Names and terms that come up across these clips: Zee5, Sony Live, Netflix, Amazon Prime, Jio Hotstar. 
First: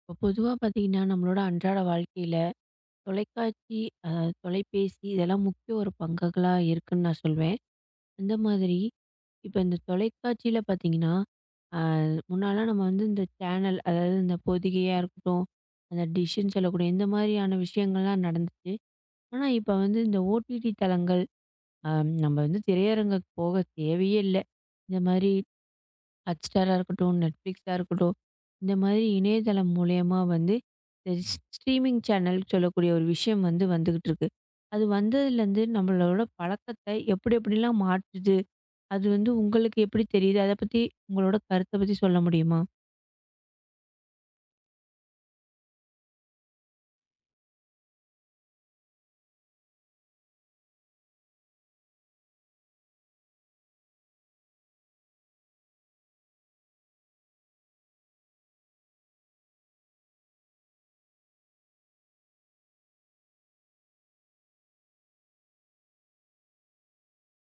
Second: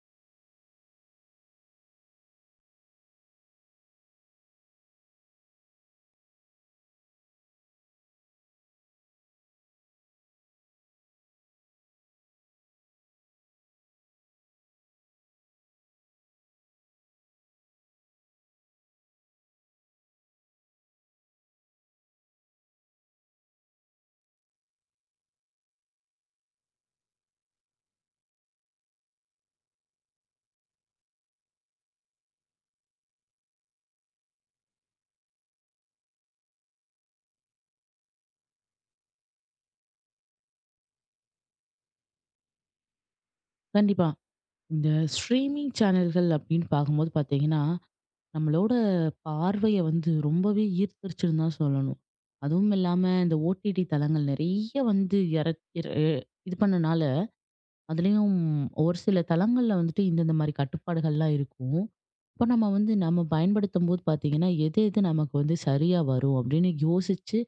இப்போ பொதுவாக பார்த்தீங்கன்னா நம்மளோட அன்றாட வாழ்க்கையில் தொலைக்காட்சி அதாவது தொலைபேசி இதெல்லாம் முக்கிய ஒரு பங்குகளாக இருக்குன்னு நான் சொல்வேன். அந்த மாதிரி இப்போ இந்த தொலைக்காட்சியில் பார்த்தீங்கன்னா முன்னாலாம் நம்ம வந்து இந்த சேனல் அதாவது இந்த பொதிகையாக இருக்கட்டும், அந்த டிஷ்ஷுன்னு சொல்லக்கூடிய இந்த மாதிரியான விஷயங்கள்லாம் நடந்துச்சு. ஆனால் இப்போ வந்து இந்த ஓடிடி தளங்கள், நம்ம வந்து திரையரங்குக்கு போக தேவையே இல்லை. இந்த மாதிரி Hotstarஆ இருக்கட்டும், Netflixஆ இருக்கட்டும். இந்த மாதிரி இணையதளம் மூலியமா வந்து இந்த ஸ்ட்ரீமிங் சேனல் சொல்லக்கூடிய ஒரு விஷயம் வந்து வந்துகிட்டு இருக்கு. அது வந்ததுலேருந்து நம்மளோட பழக்கத்த எப்படி எப்படிலாம் மாற்றுது? அது வந்து உங்களுக்கு எப்படி தெரியுது? அத பத்தி உங்களோட கருத்த பத்தி சொல்ல முடியுமா? கண்டிப்பா. இந்த ஸ்ட்ரீமிங் சேனல்கள் அப்படின்னு பார்க்கும்போது பார்த்தீங்கன்னா, நம்மளோட பார்வைய வந்து ரொம்பவே ஈர்த்துருச்சுன்னு தான் சொல்லணும். அதுவும் இல்லாம இந்த ஓடிடி தளங்கள் நெறைய வந்து எறக் இற இது பண்ணனால, அதுலயும் ஒரு சில தளங்கள்ல வந்துட்டு இந்தந்த மாரி கட்டுப்பாடுகள்லாம் இருக்கும். அப்ப நம்ம வந்து நம்ம பயன்படுத்தும்போது பார்த்தீங்கன்னா, எது எது நமக்கு வந்து சரியா வரும் அப்படின்னு யோசிச்சு,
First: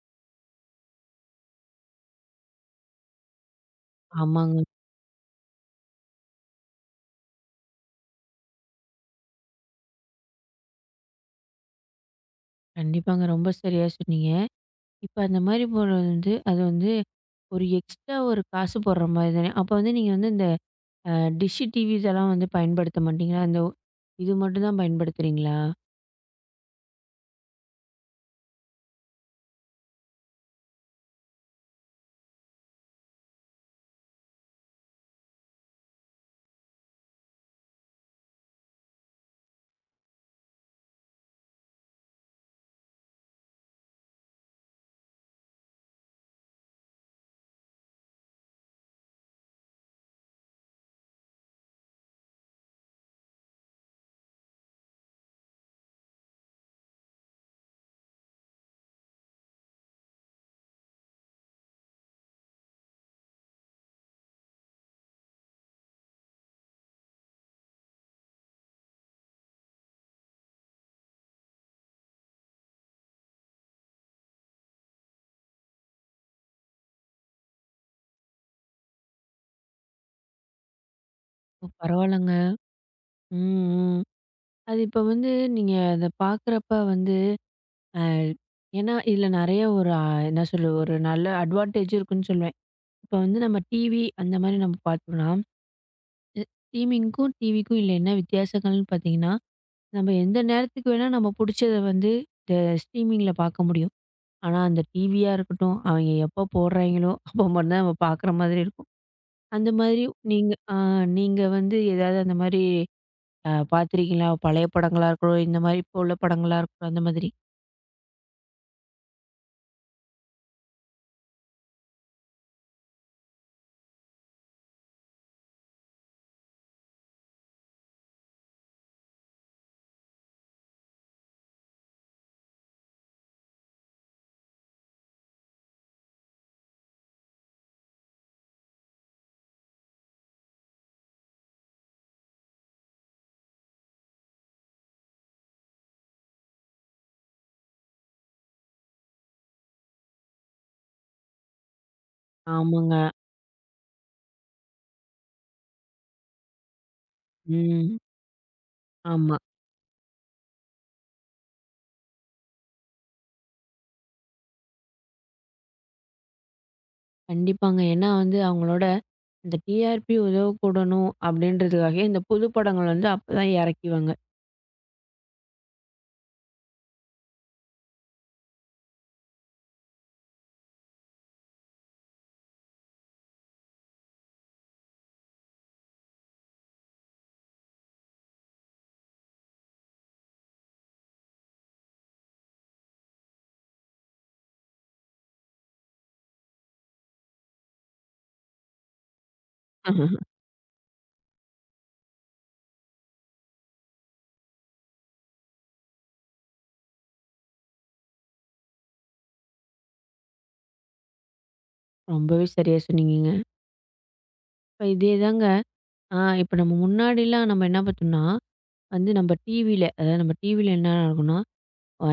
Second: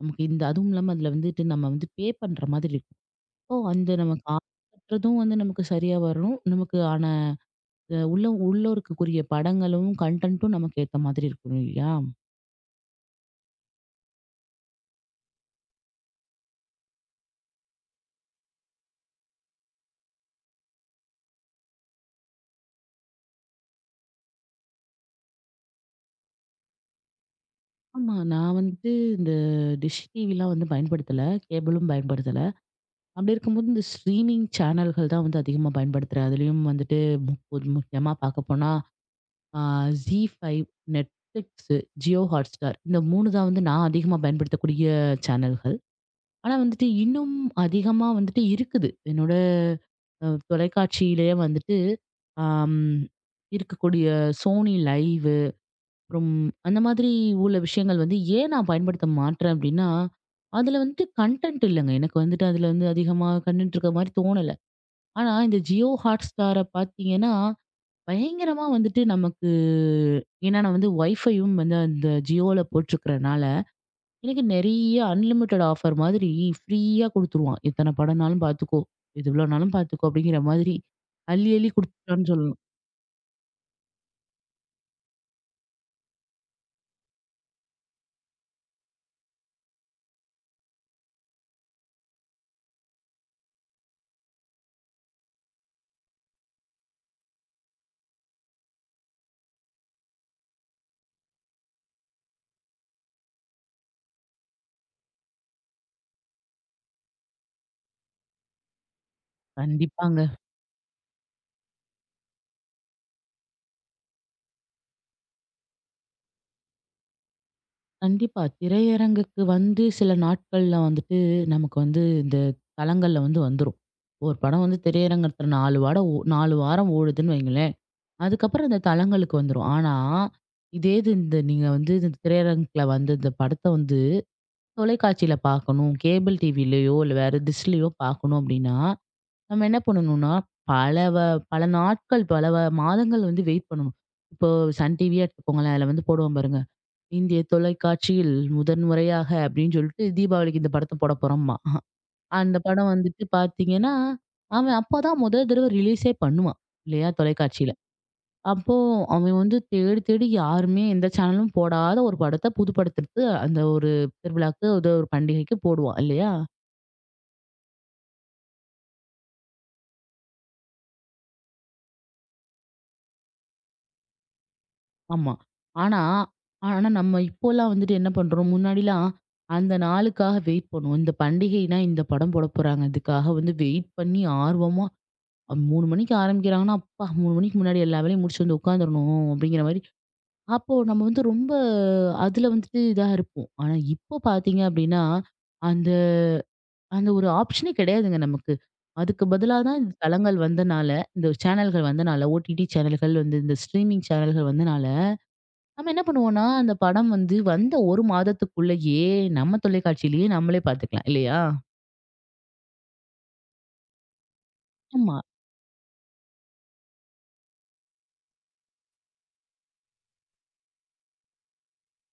நமக்கு இந்த அதுவும் இல்லாம அதில வந்துட்டு நம்ம வந்து பண்ற மாதிரி இருக்கும். அப்போ அந்த நமக்கு ஆமாங்க. கட்டுறதும் வந்து நமக்கு சரியா வரும். நமக்கு ஆன உள்ள உள்ளோருக்குரிய படங்களும், கன்டென்ட்டும் நமக்கு ஏத்த மாதிரி இருக்கும் இல்லையா? கண்டிப்பாங்க. ரொம்ப சரியா சொன்னீங்க. இப்ப அந்த மாரி போடுறது வந்து, அது வந்து ஒரு எக்ஸ்ட்ரா ஒரு காசு போடுற மாரி தானே. அப்ப வந்து நீங்க வந்து இந்த அ டிஷ் டிவி இதெல்லாம் வந்து பயன்படுத்த மாட்டீங்களா? இது மட்டும் தான் பயன்படுத்துறீங்களா? ஆமா. நான் வந்து இந்த டிஷ் டிவிலாம் வந்து பயன்படுத்தல. கேபிளும் பயன்படுத்தல. அப்படி இருக்கும்போது இந்த ஸ்ட்ரீமிங் சேனல்கள் தான் வந்து அதிகமா பயன்படுத்துறேன். அதுலயும் வந்துட்டு முக்கியமா பார்க்கப்போனா, ஆ Zee5, Netflix, Jio Hotstar இந்த 3 தான் வந்து நான் அதிகமா பயன்படுத்தக்கூடிய சேனல்கள். ஆனா வந்துட்டு இன்னும் அதிகமா வந்துட்டு இருக்குது. என்னோட தொலைக்காட்சியிலேயே வந்துட்டு, ஆம் இருக்கக்கூடிய Sony Live அப்புறம் அந்த மாதிரி உள்ள விஷயங்கள் வந்து ஏன் நான் பயன்படுத்த மாட்றேன் அப்டின்னா, அதுல வந்துட்டு கன்டென்ட் இல்லங்க. எனக்கு வந்துட்டு அதுல வந்து அதிகமா கன்டென்ட் இருக்க மாரி தோணல. ஆனா இந்த Jio Hotstarர பார்த்தீங்கன்னா, பயங்கரமா வந்துட்டு நமக்கு ஏன்னா நான் வந்து Wi-Fiயும் வந்து அந்த Jioல போட்டிருக்கிறனால எனக்கு நெறைய அன்லிமிட்டட் ஆஃபர் மாதிரி ஃப்ரீயா குடுத்துருவான். "இத்தன படம்னாலும் பார்த்துக்கோ. இது இவ்வளோனாலும் பார்த்துக்கோ" அப்படிங்கிற மாதிரி அள்ளி, ஓ! அள்ளி குடுத்துட்டான்னு பரவால்லங்க. சொல்லணும். ம், ம். அது இப்ப வந்து நீங்க அத பார்க்குறப்ப வந்து அ ஏன்னா, இதுல நெறைய ஒரு என்ன சொல்ல ஒரு நல்ல அட்வான்டேஜும் இருக்குன்னு சொல்லுவேன். இப்ப வந்து நம்ம டிவி அந்த மாரி நம்ம பார்த்தோம்னா, ஸ்ட்ரீமிங்க்கும், டிவிக்கும் இல்ல என்ன வித்தியாசங்கள்னு பார்த்தீங்கன்னா, நம்ம எந்த நேரத்துக்கு வேணா நம்ம புடிச்சத வந்து இந்த ஸ்ட்ரீமிங்ல பார்க்க முடியும். ஆனா, அந்த டிவியா இருக்கட்டும், அவங்க எப்போ போடுறாய்ங்களோ, அப்போ மட்டும் தான் நம்ம பார்க்குற மாதிரி இருக்கும். அந்த மாதிரி கண்டிப்பாங்க. நீங்க நீங்க வந்து ஏதாவது அந்த மாரி பார்த்துருக்கீங்களா? பழைய படங்களா இருக்கட்டும், இந்த மாரி இப்போ உள்ள படங்களா இருக்கட்டும், அந்த மாதிரி. கண்டிப்பா. திரையரங்குக்கு வந்து சில நாட்கள்ல வந்துட்டு நமக்கு வந்து இந்த தளங்கள்ல வந்து வந்துரும். ஒரு படம் வந்து திரையரங்கத்துல 4 வாடம் ஓ 4 வாரம் ஓடுதுன்னு வைங்களேன். அதுக்கப்புறம் இந்த தளங்களுக்கு வந்துரும். ஆனா, இதே இது இந்த நீங்க வந்து இந்த திரையரங்குல வந்து இந்த படத்த வந்து தொலைக்காட்சியில பார்க்கணும், கேபிள் டிவிலயோ இல்ல வேற டிஷ்லயோ பார்க்கணும் அப்படின்னா நம்ம என்ன பண்ணணும்னா, பல வ பல நாட்கள், பல வ மாதங்கள் வந்து வெயிட் பண்ணணும். இப்போ சன் டிவியே எடுத்துக்கோங்களேன். அதில வந்து போடுவான் பாருங்க. "இந்திய தொலைக்காட்சியில் முதன் முறையாக" அப்படின்னு சொல்லிட்டு தீபாவளிக்கு இந்த படத்த போட போறோம்மா. அந்த படம் ஆமாங்க. வந்துட்டு பார்த்தீங்கன்னா, அவன் அப்பதான் முதல் தடவ ரிலீஸே பண்ணுவான். இல்லையா? தொலைக்காட்சியில. ம். அப்போ ஆமா. அவன் வந்து தேடி தேடி யாருமே எந்த சேனலும் போடாத ஒரு படத்த புது படத்த எடுத்து அந்த ஒரு திருவிழாக்கு, ஏதோ ஒரு பண்டிகைக்கு போடுவான் இல்லையா? கண்டிப்பாங்க. ஏன்னா வந்து அவங்களோட இந்த டிஆர்பி உதவக்கூடணும் அப்படின்றதுக்காகவே இந்த புது படங்கள் வந்து அப்பதான் இறக்கிவாங்க. ஆமா. ஆனா, ஆனா நம்ம இப்போலாம் வந்துட்டு என்ன பண்றோம்? முன்னாடிலாம் அந்த நாளுக்காக வெயிட் பண்ணுவோம். இந்த பண்டிகைனா இந்த படம் போட போறாங்க. இதுக்காக வந்து வெயிட் பண்ணி ஆர்வமா 3 மணிக்கு ஆரம்பிக்கிறாங்கன்னா, அப்பா 3 மணிக்கு முன்னாடி எல்லா வேலையும் முடிச்சு வந்து உட்காந்துரணும் அப்படிங்கிற மாரி. அப்போ நம்ம வந்து ரொம்ப அதுல வந்துட்டு இதா இருப்போம். ஆனா இப்போ பார்த்தீங்க அப்படின்னா, அந்த அந்த ஒரு ஆப்ஷனே கிடையாதுங்க நமக்கு. அதுக்கு பதிலா தான் இந்த ஆஹா. தளங்கள் வந்தனால, இந்த சேனல்கள் வந்தனால, ஓடிடி சேனல்கள் வந்து இந்த ஸ்ட்ரீமிங் சேனல்கள் வந்தனால நம்ம என்ன பண்ணுவோம்னா, அந்த படம் வந்து வந்த 1 மாதத்துக்குள்ளயே நம்ம தொலைக்காட்சியிலேயே நம்மளே பார்த்துக்கலாம் இல்லையா? ரொம்பவே சரியா சொன்னீங்கங்க. இப்ப ஆமா. இதேதாங்க. இப்ப நம்ம முன்னாடிலாம் நம்ம என்ன பார்த்தோம்னா, வந்து நம்ம டிவில அதாவது நம்ம டிவில என்ன நடக்கும்னா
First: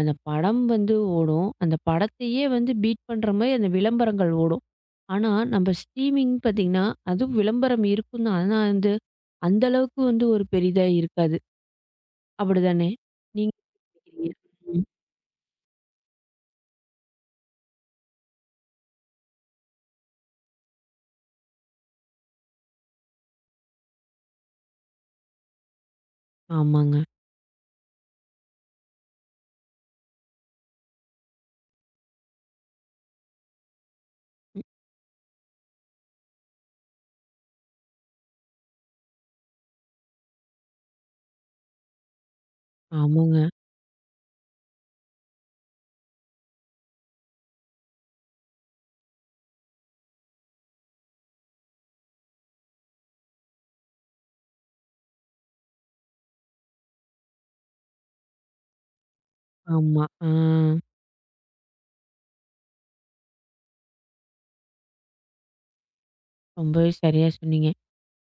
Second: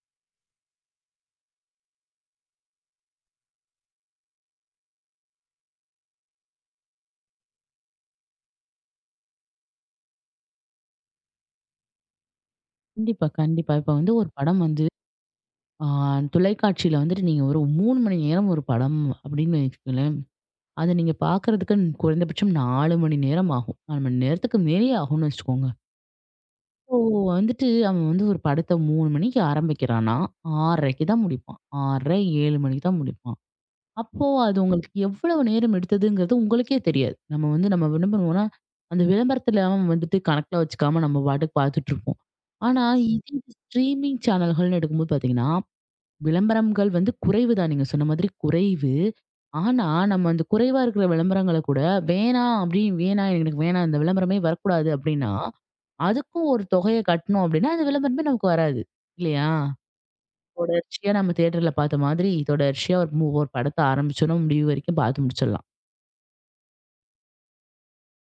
அந்த படம் வந்து ஓடும். அந்த படத்தையே வந்து பீட் பண்ற மாரி அந்த விளம்பரங்கள் ஓடும். ஆனா, நம்ம ஸ்ட்ரீமிங் பார்த்தீங்கன்னா, அதுவும் விளம்பரம் இருக்கும் தான். ஆனா வந்து, அந்த அளவுக்கு வந்து ஒரு பெரிதா இருக்காது. அப்படிதானே? கண்டிப்பா, நீங்க கண்டிப்பா. இப்ப வந்து ஒரு நினைக்கிறீங்க? படம் வந்து ம். ஆ தொலைக்காட்சியில வந்துட்டு நீங்க ஒரு 3 மணி நேரம் ஒரு படம் அப்படின்னு வச்சுக்கோங்களேன். அத நீங்க பார்க்கறதுக்கு குறைந்தபட்சம் 4 மணி நேரம் ஆகும். 4 மணி நேரத்துக்கு மேலேயே ஆகும்னு வச்சுக்கோங்க. ஆமாங்க. இப்போ வந்துட்டு அவன் வந்து ஒரு படத்த 3 மணிக்கு ஆரம்பிக்கிறான்னா, 6:30க்கு தான் முடிப்பான். 6:30, 7 மணிக்கு தான் முடிப்பான். அப்போ அது ம். உங்களுக்கு எவ்வளவு நேரம் எடுத்ததுங்கிறது உங்களுக்கே தெரியாது. நம்ம வந்து நம்ம என்ன பண்ணுவோம்னா, அந்த விளம்பரத்துல அவன் வந்துட்டு கணக்குல வச்சுக்காம நம்ம பாட்டுக்கு பார்த்துட்டு இருப்போம். ஆனா, இதே ஆமாங்க. இது ஸ்ட்ரீமிங் சேனல்கள்னு எடுக்கும்போது பார்த்தீங்கன்னா, விளம்பரங்கள் வந்து குறைவு தான். நீங்க சொன்ன மாதிரி குறைவு. ஆனா, நம்ம அந்த குறைவா இருக்கிற விளம்பரங்கள கூட வேணாம் அப்படின்னு வேணாம் எனக்கு வேணாம் இந்த விளம்பரமே வரக்கூடாது அப்படின்னா, அதுக்கும் ஒரு தொகைய கட்டணும் அப்படின்னா, அந்த விளம்பரமே நமக்கு வராது. இல்லையா? ஆமா. ஆ. தொடர்ச்சியா நம்ம தியேட்டர்ல பார்த்த மாதிரி, தொடர்ச்சியா ஒரு படத்த ஆரம்பிச்சோம்னா, முடிவு வரைக்கும் பார்த்து முடிச்சிடலாம். ரொம்பவே சரியா சொன்னீங்க.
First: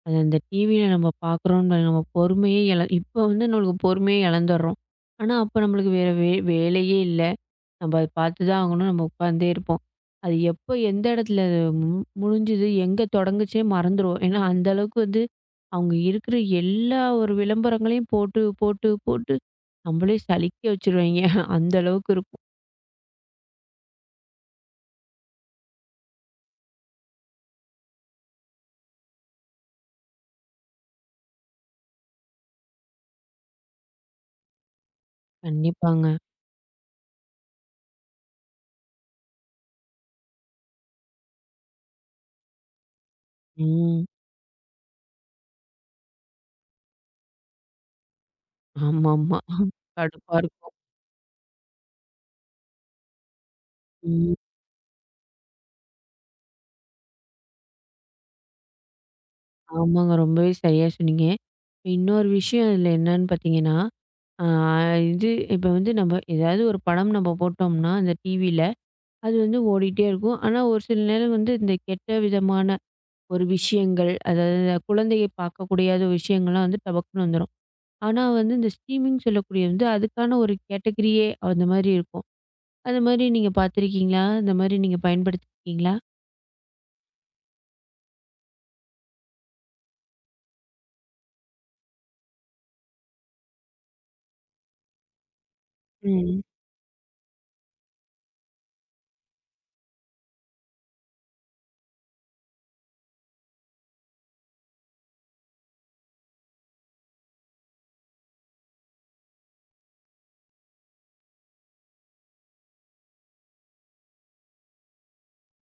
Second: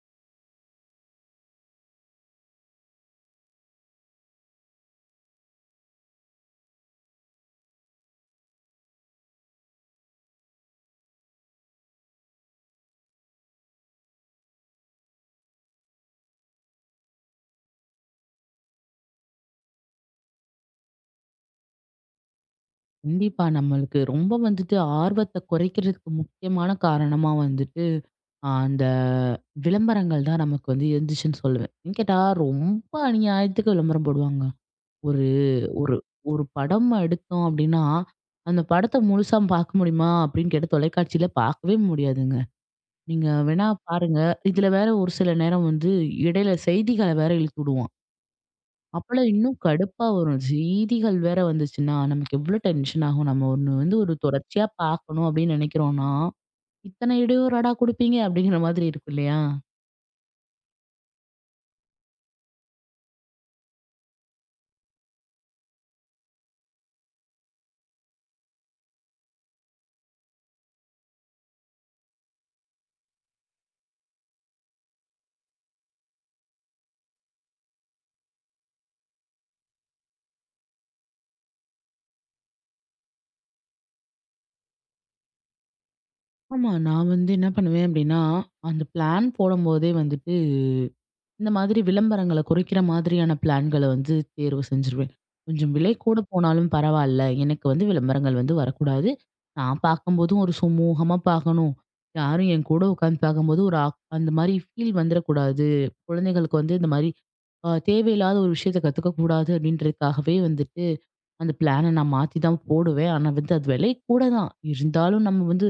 அது அந்த டிவியில நம்ம பார்க்குறோம்னு நம்ம பொறுமையே இப்போ வந்து நம்மளுக்கு பொறுமையே இழந்துடுறோம். ஆனா, அப்போ நம்மளுக்கு வேற வேலையே இல்ல. நம்ம அத பார்த்து தான் ஆகணும். நம்ம உட்காந்தே இருப்போம். அது எப்போ எந்த இடத்துல அது முடிஞ்சுது, எங்க தொடங்குச்சே மறந்துருவோம். ஏன்னா, அந்த அளவுக்கு வந்து அவங்க இருக்கிற எல்லா ஒரு விளம்பரங்களையும் போட்டு, போட்டு, போட்டு நம்மளே சலிக்க வச்சுருவாய்ங்க. அந்த அளவுக்கு இருக்கும். கண்டிப்பா நம்மளுக்கு ரொம்ப வந்துட்டு ஆர்வத்த குறைக்கிறதுக்கு முக்கியமான காரணமா வந்துட்டு, அந்த விளம்பரங்கள் தான் நமக்கு வந்து இருந்துச்சுன்னு சொல்லுவேன். ஏன்னு கேட்டா, ரொம்ப அநியாயத்துக்கு விளம்பரம் போடுவாங்க. ஒரு ஒரு கண்டிப்பாங்க. ஒரு படம் எடுத்தோம் அப்டின்னா, அந்த படத்த முழுசா பார்க்க முடியுமா? அப்டின்னு கேட்டா, தொலைக்காட்சியில பார்க்கவே முடியாதுங்க. நீங்க வேணா ம். பாருங்க. இதுல வேற ஒரு சில நேரம் வந்து இடையில செய்திகள வேற இழுத்து விடுவான். அப்போலாம் ஆமாமா. இன்னும் கடுப்பா கடுப்பா வரும். இருக்கும். செய்திகள் வேற வந்துச்சுன்னா, நமக்கு எவ்ளோ டென்ஷன் ஆகும். நம்ம ஒண்ணு வந்து ஒரு ம். தொடர்ச்சியா பார்க்கணும் அப்படின்னு நெனைக்கிறோம்னா, இத்தனை இடையூறாடா குடுப்பீங்க அப்படிங்கிற மாதிரி இருக்கும் இல்லையா? ஆமாங்க. ரொம்பவே சரியா சொன்னீங்க. இன்னொரு விஷயம் இதில என்னன்னு பார்த்தீங்கன்னா, ஆ இது இப்ப வந்து நம்ம ஏதாவது ஒரு படம் நம்ம போட்டோம்னா, அந்த டிவில அது வந்து ஓடிட்டே இருக்கும். ஆனா, ஒரு சில நேரம் வந்து இந்த கெட்ட விதமான ஒரு விஷயங்கள், அதாவது இந்த குழந்தையை பார்க்கக்கூடாத விஷயங்கள்லாம் வந்து டபக்குன்னு வந்துரும். ஆனா வந்து இந்த ஸ்ட்ரீமிங் சொல்லக்கூடிய வந்து அதுக்கான ஒரு கேட்டகரியே அந்த மாதிரி இருக்கும். அது மாதிரி நீங்க பார்த்துருக்கீங்களா? அந்த மாதிரி நீங்க பயன்படுத்தியிருக்கீங்களா? ஆமா. நான் வந்து என்ன பண்ணுவேன் அப்படின்னா, அந்த பிளான் போடும்போதே வந்து இந்த மாதிரி விளம்பரங்கள குறைக்கிற மாதிரியான பிளான்கள வந்து தேர்வு செஞ்சுருவேன். கொஞ்சம் விலை கூட ம். போனாலும் பரவால்ல. எனக்கு வந்து விளம்பரங்கள் வந்து வரக்கூடாது. நான் பார்க்கும்போதும் ஒரு சுமூகமா பார்க்கணும். யாரும் என் கூட உட்காந்து பார்க்கும்போது ஒரு ஆக் அந்த மாரி ஃபீல் வந்துறக்கூடாது. குழந்தைகளுக்கு வந்து இந்த மாரி தேவையில்லாத ஒரு விஷயத்த கத்துக்கக்கூடாது அப்படின்றதுக்காகவே வந்துட்டு, அந்த பிளான நான் மாத்தி தான் போடுவேன். ஆனா வந்து அது விலை கூட தான். இருந்தாலும் நம்ம வந்து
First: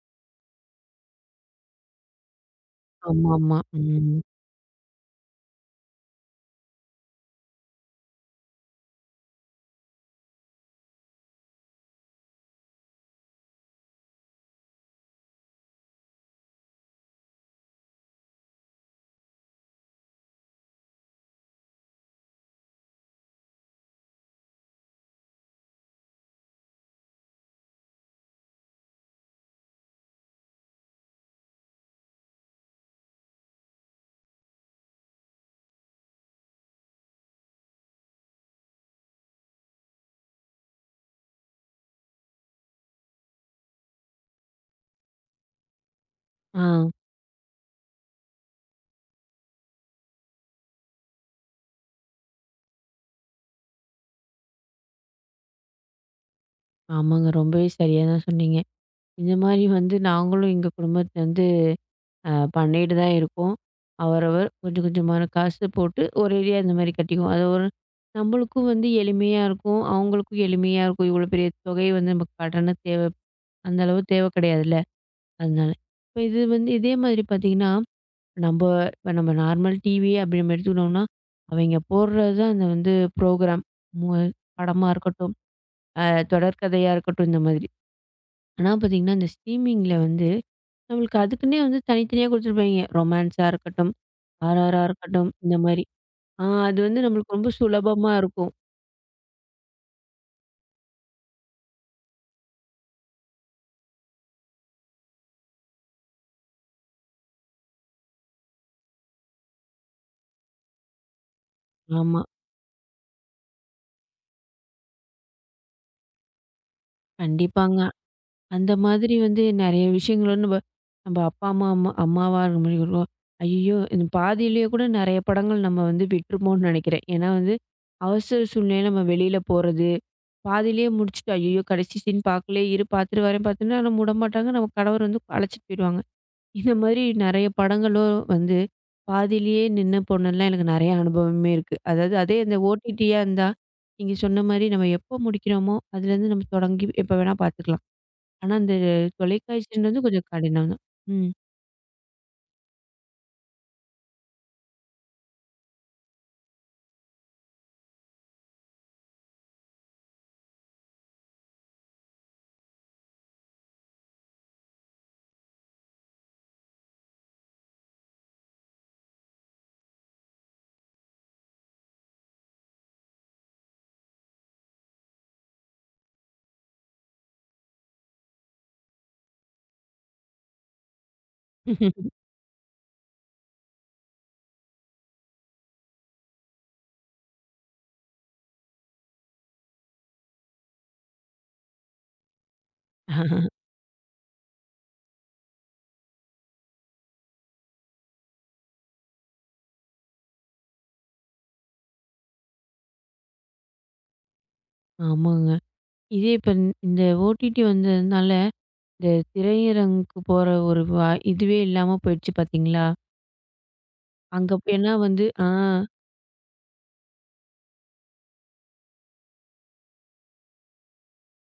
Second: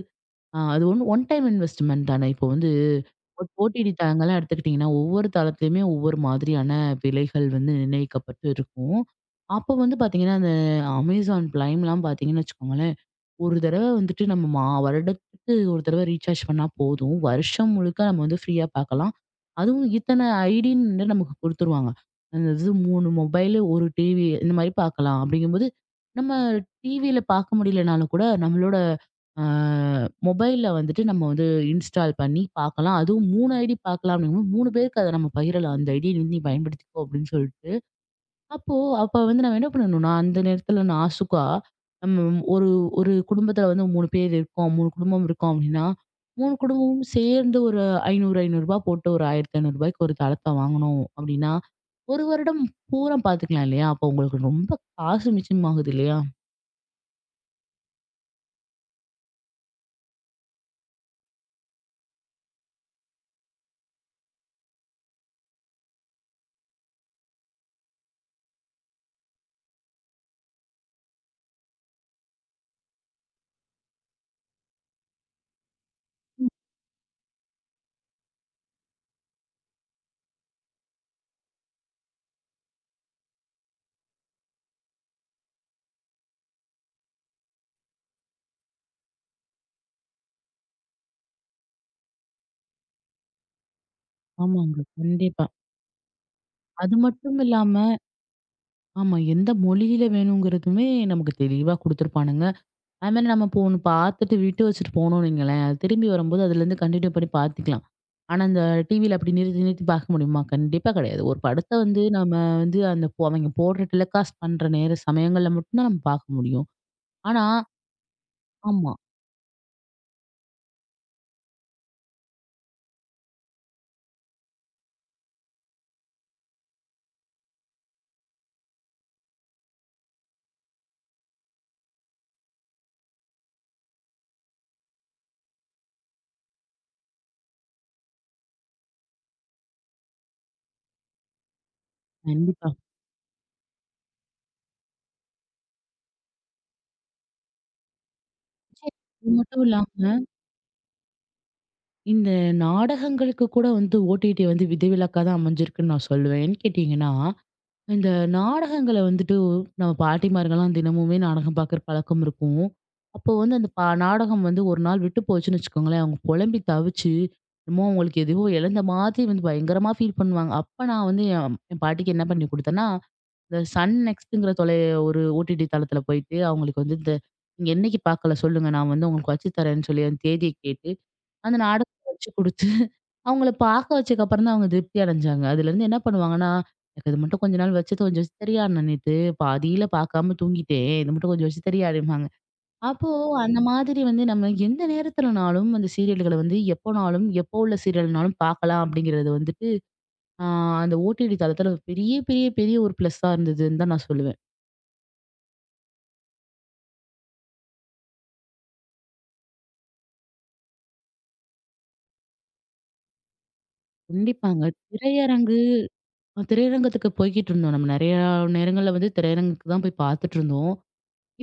ஆ அது ஒண்ணு ஒன் டைம் இன்வெஸ்ட்மென்ட் தானே. இப்போ வந்து ஒரு ஆமாமா. ஓடிடி ம். தளங்கள்லாம் எடுத்துக்கிட்டீங்கன்னா, ஒவ்வொரு தளத்துலயுமே ஒவ்வொரு மாதிரியான விலைகள் வந்து நிர்ணயிக்கப்பட்டு இருக்கும். அப்போ வந்து பார்த்தீங்கன்னா, அந்த Amazon Primeலாம் பார்த்தீங்கன்னு வச்சுக்கோங்களேன் ஒரு தடவ வந்துட்டு நம்ம மா வருடத்துக்கு ஒரு தடவ ரீசார்ஜ் பண்ணா போதும். வருஷம் முழுக்க நம்ம வந்து ஃப்ரீயா பார்க்கலாம். அதுவும் இத்தன ஐடின்னு நமக்கு குடுத்துருவாங்க. அந்த இது 3 மொபைலு, 1 டிவி இந்த மாரி பார்க்கலாம். அப்படிங்கும்போது, நம்ம டிவியில பார்க்க முடியலனாலும் கூட நம்மளோட அ மொபைல்ல வந்துட்டு நம்ம வந்து இன்ஸ்டால் பண்ணி பார்க்கலாம். அதுவும் 3 ஐடி பார்க்கலாம் அப்படிங்கும்போது 3 பேருக்கு அத நம்ம பகிரலாம். அந்த ஐடிய வந்து நீ பயன்படுத்திக்கோ அப்படின்னு சொல்லிட்டு. அப்போ அப்ப வந்து நம்ம என்ன பண்ணணும்னா, அந்த நேரத்துல நாசூக்கா நம்ம ஒரு ஒரு குடும்பத்துல வந்து 3 பேர் இருக்கோம். 3 குடும்பம் இருக்கோம் அப்படின்னா, 3 ஆ. குடும்பமும் சேர்ந்து ஒரு ரூ. 500, ரூ. 500 போட்டு ஒரு ரூ. 1500க்கு ஒரு தளத்த வாங்கினோம் அப்படின்னா, 1 வருடம் பூரா பார்த்துக்கலாம் இல்லையா? அப்போ உங்களுக்கு ரொம்ப காசு மிச்சமாகுது இல்லையா? ஆமாங்க. ரொம்பவே சரியா தான் சொன்னீங்க. இந்த மாரி வந்து நாங்களும் எங்க குடும்பத்தில வந்து அ பண்ணிட்டு தான் இருக்கோம். அவரவர் கொஞ்சம் கொஞ்சமான காசு போட்டு ஒரேடியா இந்த மாரி கட்டிக்குவோம். அது ஒரு நம்மளுக்கும் வந்து எளிமையா இருக்கும். அவங்களுக்கும் எளிமையா இருக்கும். இவ்வளோ பெரிய தொகை வந்து நமக்கு கடன தேவை அந்த அளவு தேவை கிடையாதுல்ல. அதனால. இப்ப இது வந்து இதே மாதிரி பார்த்தீங்கன்னா, நம்ப இப்ப நம்ம நார்மல் டிவி அப்படி நம்ம எடுத்துக்கிட்டோம்னா, அவைங்க போடுறது தான் அந்த வந்து ப்ரோகிராம். மு படமா இருக்கட்டும், அ தொடர்கதையா இருக்கட்டும் இந்த மாதிரி. ஆனா பார்த்தீங்கன்னா, இந்த ஸ்ட்ரீமிங்ல வந்து நம்மளுக்கு அதுக்குன்னே வந்து தனித்தனியா குடுத்துருப்பாய்ங்க. ரொமான்ஸா இருக்கட்டும், ஆமாங்க. ஆர்ஆர்ஆர் இருக்கட்டும், கண்டிப்பா. இந்த மாரி. ஆ அது அது வந்து நம்மளுக்கு மட்டும் ரொம்ப இல்லாம சுலபமா இருக்கும். ஆமா எந்த மொழியில வேணுங்கிறதுமே நமக்கு தெளிவா குடுத்துருப்பானுங்க. அது மாரி நம்ம இப்போ ஒண்ணு பார்த்துட்டு விட்டு வச்சுட்டு போனோம்னு வைங்களேன், அது திரும்பி வரும்போது அதுலேருந்து கன்டின்யூ பண்ணி பார்த்துக்கலாம். ஆனா அந்த டிவியில அப்படி நிறுத்தி நிறுத்தி பார்க்க முடியுமா? கண்டிப்பா கிடையாது. ஒரு படத்த வந்து ஆமா, நம்ம வந்து அந்த போ அவங்க போடுற டெலிகாஸ்ட் பண்ற நேர சமயங்கள்ல மட்டும் தான் நம்ம பார்க்க முடியும். ஆனா கண்டிப்பாங்க. அந்த ஆமா. மாதிரி வந்து நெறைய விஷயங்கள் வந்து நம்ப நம்ப அப்பா, அம்மா அம்மா அம்மாவா இருக்க முடியும். ஐயய்யோ! இந்த பாதியிலேயே கூட நெறைய படங்கள் நம்ம வந்து விட்டுருப்போம்ன்னு நெனைக்கிறேன். ஏன்னா வந்து, அவசர சூழ்நிலையில நம்ம வெளியில போறது, பாதியிலேயே முடிச்சுட்டு, ஐயய்யோ! கடைசி சீன் பார்க்கலயே, இரு, பார்த்துட்டு வரேன், பார்த்துன்னா, ஆனா விடமாட்டாங்க. நம்ம கணவர் வந்து அழைச்சிட்டு போயிருவாங்க. இந்த மாதிரி நெறைய படங்களும் வந்து பாதியிலேயே நின்னு போனதுலாம் எனக்கு நெறைய அனுபவமே இருக்கு. அதாவது அதே இந்த கண்டிப்பா. ஓடிடியா இருந்தா, நீங்க சொன்ன மாரி நம்ம எப்போ முடிக்கிறோமோ, அதுலேருந்து நம்ம தொடங்கி எப்ப வேணா பார்த்துக்கலாம். ஆனா இந்த சரி. இது மட்டும் தொலைக்காட்சின்றது இல்லாம கொஞ்சம் கடினம் தான். ம். இந்த நாடகங்களுக்கு கூட வந்து ஓடிடி வந்து விதிவிலக்கா தான் அமைஞ்சிருக்குன்னு நான் சொல்லுவேன். ஏன்னு கேட்டீங்கன்னா இந்த நாடகங்கள வந்துட்டு நம்ம பாட்டிமார்கள்லாம் தினமுமே நாடகம் பார்க்குற பழக்கம் இருக்கும். அப்போ வந்து அந்த நாடகம் வந்து ஒரு நாள் விட்டு போச்சுன்னு வச்சுக்கோங்களேன், அவங்க புலம்பி தவிச்சு, என்னமோ அவங்களுக்கு எதையோ இழந்த மாதிரி வந்து பயங்கரமா ஃபீல் பண்ணுவாங்க. அப்ப நான் வந்து என் என் பாட்டிக்கு என்ன பண்ணி குடுத்தேன்னா, இந்த சன் நெக்ஸ்ட்ங்கிற தொலை ஒரு ஓடிடி தளத்தில போயிட்டு அவங்களுக்கு வந்து இந்த "நீங்க என்னைக்கு பார்க்கல சொல்லுங்க, நான் வந்து உங்களுக்கு வச்சு தரேன்னு" சொல்லி அந்த தேதிய கேட்டு, அந்த நாடகத்த வச்சு குடுத்து அவங்கள பார்க்க வச்சதுக்கப்புறம் தான் அவங்க திருப்தி அடைஞ்சாங்க. அதுலேருந்து என்ன பண்ணுவாங்கன்னா, "எனக்கு இது மட்டும் கொஞ்ச நாள் வச்சு கொஞ்சம் வச்சு தரியா? நான் நேத்து பாதியில பார்க்காம தூங்கிட்டேன். இது மட்டும் கொஞ்சம் வச்சு தரியா?" அப்படிம்பாங்க. அப்போ ஆஹா, அந்த மாதிரி வந்து நம்ம எந்த நேரத்துலனாலும் அந்த சீரியல்கள வந்து எப்போனாலும், எப்போ உள்ள சீரியல்னாலும் பார்க்கலாம் அப்படிங்கிறது வந்துட்டு, ஆ அந்த ஓடிடி தளத்தில பெரிய, பெரிய, பெரிய ஒரு ப்ளஸ்ஸா இருந்ததுன்னு தான் நான் சொல்லுவேன். ஆமாங்க. இதே இப்ப இந்த இந்த ஓடிடி வந்ததுனால, இந்த திரையரங்குக்கு போற ஒரு வா இதுவே இல்லாம போயிடுச்சு பார்த்தீங்களா? கண்டிப்பாங்க. ஏன்னா வந்து திரையரங்கு திரையரங்கத்துக்கு போய்க்கிட்டு இருந்தோம். நம்ம நெறையா நேரங்கள்ல வந்து திரையரங்குக்கு தான் போய் பார்த்துட்டு இருந்தோம்.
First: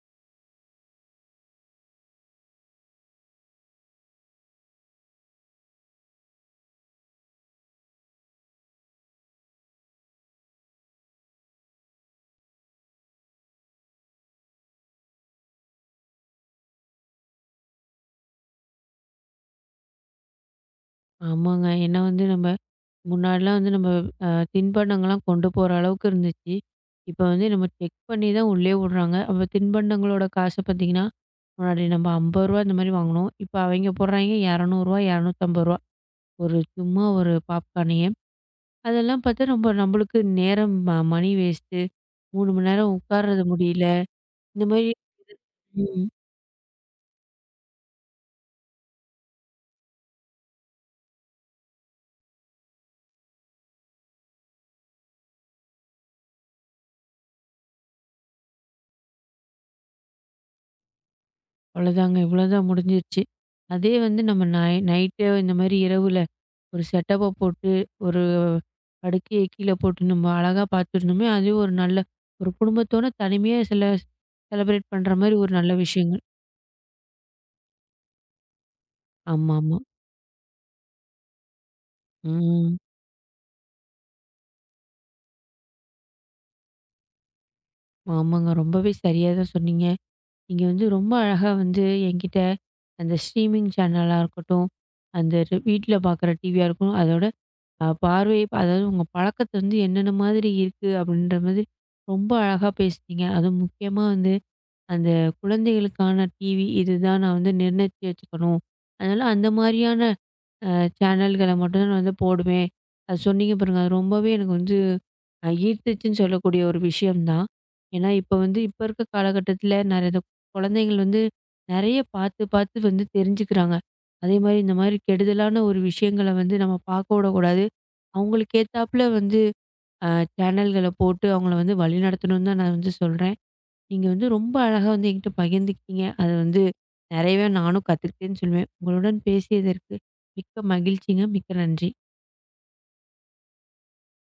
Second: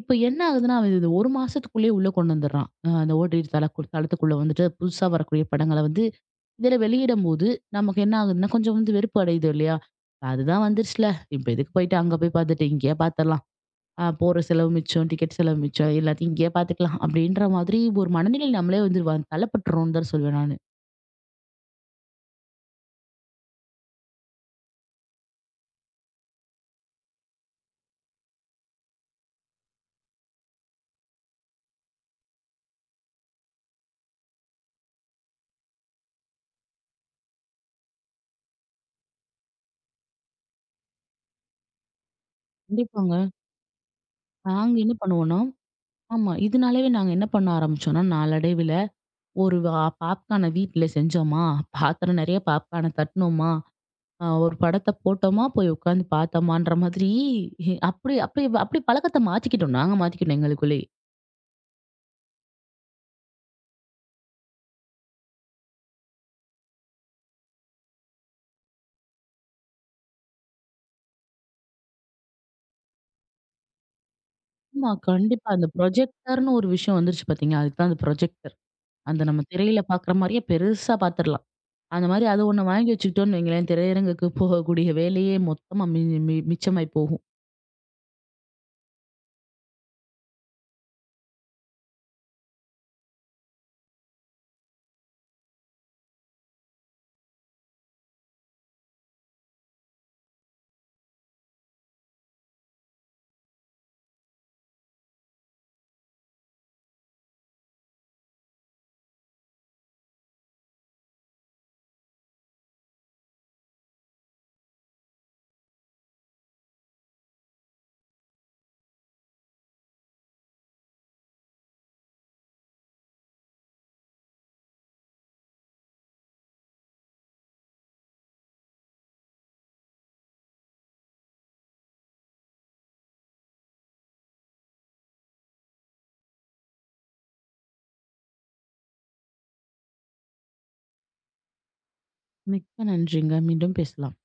இப்ப என்ன ஆகுதுன்னா, அவன் இது 1 மாசத்துக்குள்ளேயே உள்ள கொண்டு வந்துடுறான். அ அந்த ஓடிடி தளத்துக்குள்ள வந்துட்டு புதுசா வரக்கூடிய படங்கள வந்து இதில வெளியிடும்போது, நமக்கு என்ன ஆகுதுன்னா, கொஞ்சம் வந்து வெறுப்பு அடையுது இல்லையா? அதுதான் வந்துருச்சுல. இப்ப எதுக்கு போயிட்டு அங்க போய் பார்த்துட்டு இங்கேயே பார்த்துடலாம். போற செலவு மிச்சம், டிக்கெட் செலவு மிச்சம் எல்லாத்தையும் இங்கேயே பார்த்துக்கலாம். அப்படின்ற மாதிரி ஒரு மனநிலை நம்மளே வந்து வ தள்ளப்பட்டுறோம்னு தான் சொல்வேன் நானு. ஆமாங்க. ஏன்னா வந்து நம்ம முன்னாடிலாம் வந்து நம்ம அ தின்பண்டங்கள்லாம் கொண்டு போற அளவுக்கு இருந்துச்சு. இப்ப வந்து நம்ம செக் பண்ணி தான் உள்ளே விடுறாங்க. அப்ப தின்பண்டங்களோட காசு பார்த்தீங்கன்னா, முன்னாடி நம்ம ரூ. 50 இந்த மாரி வாங்குனோம். இப்ப அவைங்க போடுறாய்ங்க ரூ. 200, ரூ. 250 ஒரு சும்மா ஒரு பாப்கார்னயே. அதெல்லாம் பார்த்தா நம்மளுக்கு நேரம் மணி வேஸ்ட்டு. 3 மணி நேரம் கண்டிப்பாங்க. உட்கார்றது முடியல. இந்த நாங்க மாரி என்ன பண்ணுவோம்னா ம். ஆமா. இதனாலவே நாங்க என்ன பண்ண ஆரம்பிச்சோம்னா, நாளடைவில ஒரு பாப்கார்ன வீட்ல செஞ்சோமா, பாத்திரம் நெறைய பாப்கார்ன தட்டினோமா ஒரு படத்த போட்டோமா, போய் உட்காந்து பார்த்தோமான்ற மாதிரி அப்படி அப்படி அப்படி பழக்கத்த மாத்திக்கிட்டோம். நாங்க மாத்திக்கிட்டோம் எங்களுக்குள்ளேயே. அவ்வளோதாங்க. இவ்வளோதான் முடிஞ்சிருச்சு. அதே வந்து நம்ம நைட்டு இந்த மாரி இரவுல ஒரு செட்டப்ப போட்டு, ஒரு படுக்கைய கீழ போட்டு நம்ம அழகா பார்த்துருந்தோமே, அதுவே ஒரு நல்ல ஒரு குடும்பத்தோட தனிமையா சில ஆமா, செலப்ரேட் பண்ற மாரி கண்டிப்பா. ஒரு அந்த நல்ல விஷயங்கள். ப்ரொஜெக்டர்ன்னு ஒரு விஷயம் வந்துருச்சு பார்த்தீங்களா? அதுக்கு தான் அந்த ப்ரொஜெக்டர். அந்த நம்ம ஆமாமா. திரையில பார்க்குற மாரியே பெருசா பார்த்துரலாம். அந்த மாரி அது ஒண்ணு ம். வாங்கி வச்சுக்கிட்டோம்னு வைங்களேன், திரையரங்குக்கு போகக்கூடிய வேலையே மொத்தமா மி மி மிச்சமாய் போகும். ஆமாங்க. ரொம்பவே சரியா தான் சொன்னீங்க. நீங்க வந்து ரொம்ப அழகா வந்து என்கிட்ட அந்த ஸ்ட்ரீமிங் சேனலா இருக்கட்டும், அந்த வீட்ல பார்க்குற டிவியா இருக்கும், அதோட பார்வை அதாவது உங்க பழக்கத்த வந்து என்னென்ன மாதிரி இருக்கு? அப்படின்ற மாதிரி ரொம்ப அழகா பேசுனீங்க. அதுவும் முக்கியமா வந்து அந்த குழந்தைகளுக்கான டிவி இதுதான் நான் வந்து நிர்ணயிச்சு வச்சுக்கணும். அதனால அந்த மாரியான அ சேனல்கள மட்டும் தான் நான் வந்து போடுவேன். அது சொன்னீங்க பாருங்க. அது ரொம்பவே எனக்கு வந்து ஈர்த்துச்சுன்னு சொல்லக்கூடிய ஒரு விஷயம் தான். ஏன்னா, இப்ப இருக்க காலகட்டத்தில நெறைய இந்த குழந்தைகள் வந்து நெறைய பார்த்து, பார்த்து வந்து தெரிஞ்சுக்கிறாங்க. அதே மாரி இந்த மாரி கெடுதலான ஒரு விஷயங்கள வந்து நம்ம பார்க்க விடக்கூடாது. அவங்களுக்கு ஏத்தாப்புல வந்து அ சேனல்கள போட்டு அவங்கள வந்து வழிநடத்தணும்னு தான் நான் வந்து சொல்றேன். நீங்க வந்து ரொம்ப அழகா வந்து என்கிட்ட பகிர்ந்துக்கிட்டீங்க. அது வந்து நிறையவே நானும் கத்துக்கிட்டேன்னு சொல்லுவேன். உங்களுடன் பேசியதற்கு மிக்க மகிழ்ச்சிங்க. மிக்க நன்றி. மிக்க நன்றிங்க. மீண்டும் பேசலாம்.